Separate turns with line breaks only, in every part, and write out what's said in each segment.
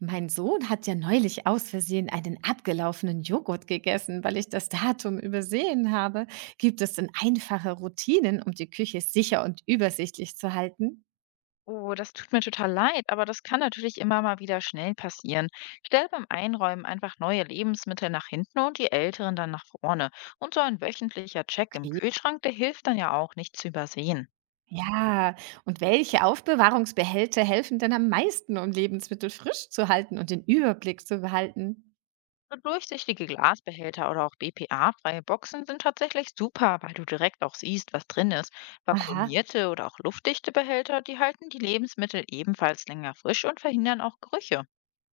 Mein Sohn hat ja neulich aus Versehen einen abgelaufenen Joghurt gegessen, weil ich das Datum übersehen habe. Gibt es denn einfache Routinen, um die Küche sicher und übersichtlich zu halten?
Oh, das tut mir total leid, aber das kann natürlich immer mal wieder schnell passieren. Stell beim Einräumen einfach neue Lebensmittel nach hinten und die älteren dann nach vorne. Und so ein wöchentlicher Check im
Okay.
Kühlschrank, der hilft dann ja auch, nicht zu übersehen.
Ja, und welche Aufbewahrungsbehälter helfen denn am meisten, um Lebensmittel frisch zu halten und den Überblick zu behalten?
So durchsichtige Glasbehälter oder auch BPA-freie Boxen sind tatsächlich super, weil du direkt auch siehst, was drin ist.
Aha.
Vakuumierte oder auch luftdichte Behälter, die halten die Lebensmittel ebenfalls länger frisch und verhindern auch Gerüche.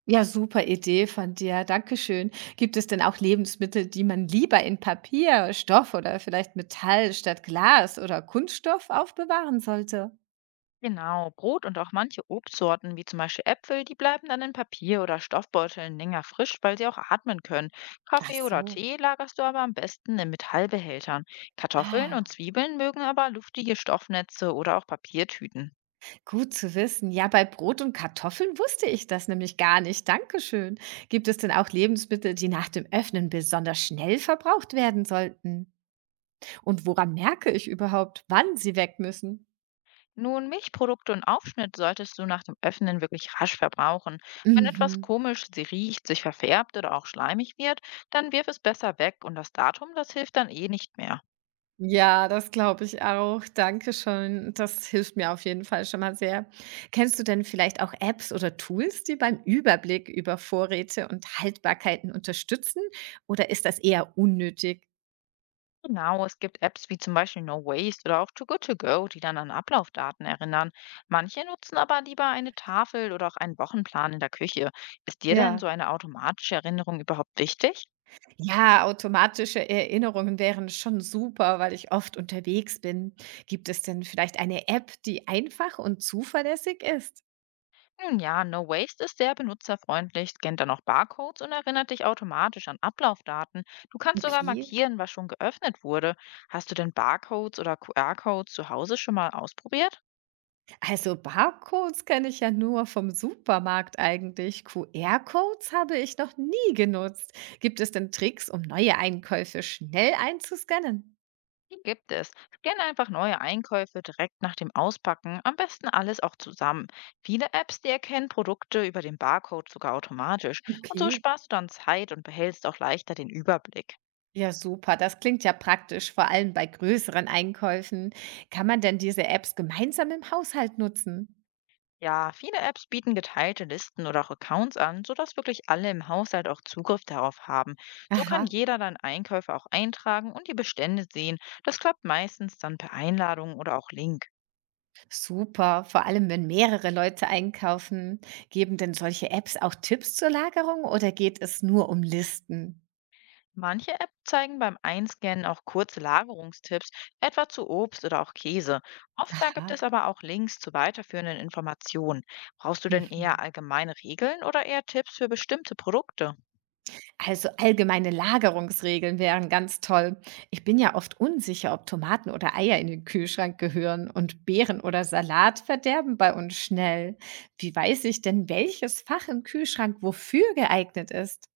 Ja, super Idee von dir. Dankeschön. Gibt es denn auch Lebensmittel, die man lieber in Papier, Stoff oder vielleicht Metall statt Glas oder Kunststoff aufbewahren sollte?
Genau, Brot und auch manche Obstsorten, wie zum Beispiel Äpfel, die bleiben dann in Papier- oder Stoffbeuteln länger frisch, weil sie auch atmen können.
Ach
Kaffee oder
so.
Tee lagerst du aber am besten in Metallbehältern. Kartoffeln und
Ah,
Zwiebeln mögen aber luftige Stoffnetze oder auch Papiertüten.
gut zu wissen. Ja, bei Brot und Kartoffeln wusste ich das nämlich gar nicht. Dankeschön. Gibt es denn auch Lebensmittel, die nach dem Öffnen besonders schnell verbraucht werden sollten? Und woran merke ich überhaupt, wann sie weg müssen?
Nun, Milchprodukte und Aufschnitt solltest du nach dem Öffnen wirklich rasch verbrauchen. Wenn etwas
Mhm.
komisch sie riecht, sich verfärbt oder auch schleimig wird, dann wirf es besser weg und das Datum, das hilft dann eh nicht mehr.
Ja, das glaube ich auch. Danke schön. Das hilft mir auf jeden Fall schon mal sehr. Kennst du denn vielleicht auch Apps oder Tools, die beim Überblick über Vorräte und Haltbarkeiten unterstützen? Oder ist das eher unnötig?
Genau, es gibt Apps wie zum Beispiel No Waste oder auch Too Good To Go, die dann an Ablaufdaten erinnern. Manche nutzen aber lieber eine Tafel oder auch einen Wochenplan in der Küche. Ist dir denn so
Ja,
eine automatische Erinnerung überhaupt wichtig?
Ja, automatische Erinnerungen wären schon super, weil ich oft unterwegs bin. Gibt es denn vielleicht eine App, die einfach und zuverlässig ist?
Nun ja, No Waste ist sehr benutzerfreundlich, scannt dann auch Barcodes und erinnert dich automatisch an Ablaufdaten. Du kannst sogar
Okay.
markieren, was schon geöffnet wurde. Hast du denn Barcodes oder QR-Codes zu Hause schon mal ausprobiert?
Also Barcodes kenne ich ja nur vom Supermarkt eigentlich. QR-Codes habe ich noch nie genutzt. Gibt es denn Tricks, um neue Einkäufe schnell einzuscannen?
Die gibt es. Scanne einfach neue Einkäufe direkt nach dem Auspacken, am besten alles auch zusammen. Viele Apps, die erkennen Produkte über den Barcode sogar automatisch, und so
Okay.
sparst du dann Zeit und behältst auch leichter den Überblick.
Ja, super. Das klingt ja praktisch, vor allem bei größeren Einkäufen. Kann man denn diese Apps gemeinsam im Haushalt nutzen?
Ja, viele Apps bieten geteilte Listen oder auch Accounts an, sodass wirklich alle im Haushalt auch Zugriff darauf haben. So kann
Aha,
jeder dann Einkäufe auch eintragen und die Bestände sehen. Das klappt meistens dann per Einladung oder auch Link.
super. Vor allem, wenn mehrere Leute einkaufen. Geben denn solche Apps auch Tipps zur Lagerung oder geht es nur um Listen?
Manche Apps zeigen beim Einscannen auch kurze Lagerungstipps, etwa zu Obst oder auch Käse. Oft da gibt
Aha.
es aber auch Links zu weiterführenden Informationen. Brauchst du denn eher
Mhm.
allgemeine Regeln oder eher Tipps für bestimmte Produkte?
Also allgemeine Lagerungsregeln wären ganz toll. Ich bin ja oft unsicher, ob Tomaten oder Eier in den Kühlschrank gehören und Beeren oder Salat verderben bei uns schnell. Wie weiß ich denn, welches Fach im Kühlschrank wofür geeignet ist?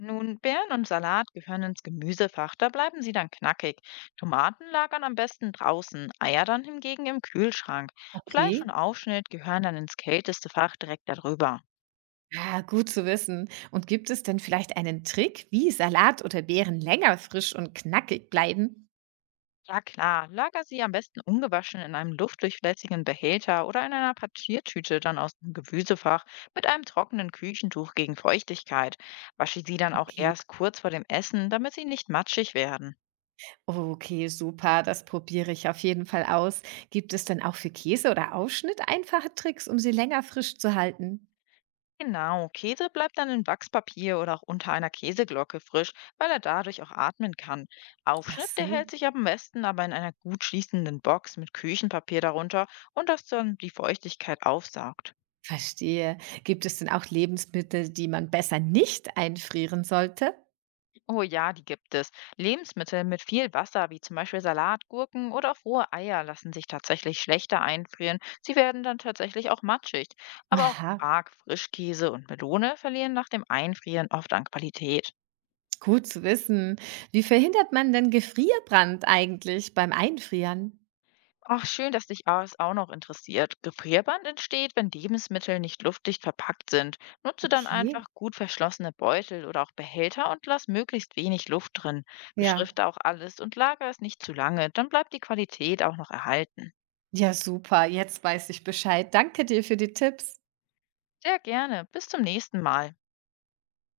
Nun, Beeren und Salat gehören ins Gemüsefach, da bleiben sie dann knackig. Tomaten lagern am besten draußen, Eier dann hingegen im Kühlschrank. Fleisch
Okay.
und Aufschnitt gehören dann ins kälteste Fach direkt darüber.
Ah, gut zu wissen. Und gibt es denn vielleicht einen Trick, wie Salat oder Beeren länger frisch und knackig bleiben?
Ja klar, lager sie am besten ungewaschen in einem luftdurchlässigen Behälter oder in einer Papiertüte dann aus dem Gewüsefach mit einem trockenen Küchentuch gegen Feuchtigkeit. Wasche sie dann auch
Okay.
erst kurz vor dem Essen, damit sie nicht matschig werden.
Okay, super, das probiere ich auf jeden Fall aus. Gibt es denn auch für Käse oder Aufschnitt einfache Tricks, um sie länger frisch zu halten?
Genau, Käse bleibt dann in Wachspapier oder auch unter einer Käseglocke frisch, weil er dadurch auch atmen kann.
Ach
Aufschnitt, der
so,
hält sich am besten aber in einer gut schließenden Box mit Küchenpapier darunter, und das dann die Feuchtigkeit aufsaugt.
verstehe. Gibt es denn auch Lebensmittel, die man besser nicht einfrieren sollte?
Oh ja, die gibt es. Lebensmittel mit viel Wasser, wie zum Beispiel Salat, Gurken oder auch rohe Eier, lassen sich tatsächlich schlechter einfrieren. Sie werden dann tatsächlich auch matschig. Aber auch
Aha,
Quark, Frischkäse und Melone verlieren nach dem Einfrieren oft an Qualität.
gut zu wissen. Wie verhindert man denn Gefrierbrand eigentlich beim Einfrieren?
Ach, schön, dass dich das auch noch interessiert. Gefrierband entsteht, wenn Lebensmittel nicht luftdicht verpackt sind. Nutze dann
Okay,
einfach gut verschlossene Beutel oder auch Behälter und lass möglichst wenig Luft drin.
ja.
Beschrifte auch alles und lager es nicht zu lange, dann bleibt die Qualität auch noch erhalten.
Ja, super, jetzt weiß ich Bescheid. Danke dir für die Tipps.
Sehr gerne. Bis zum nächsten Mal.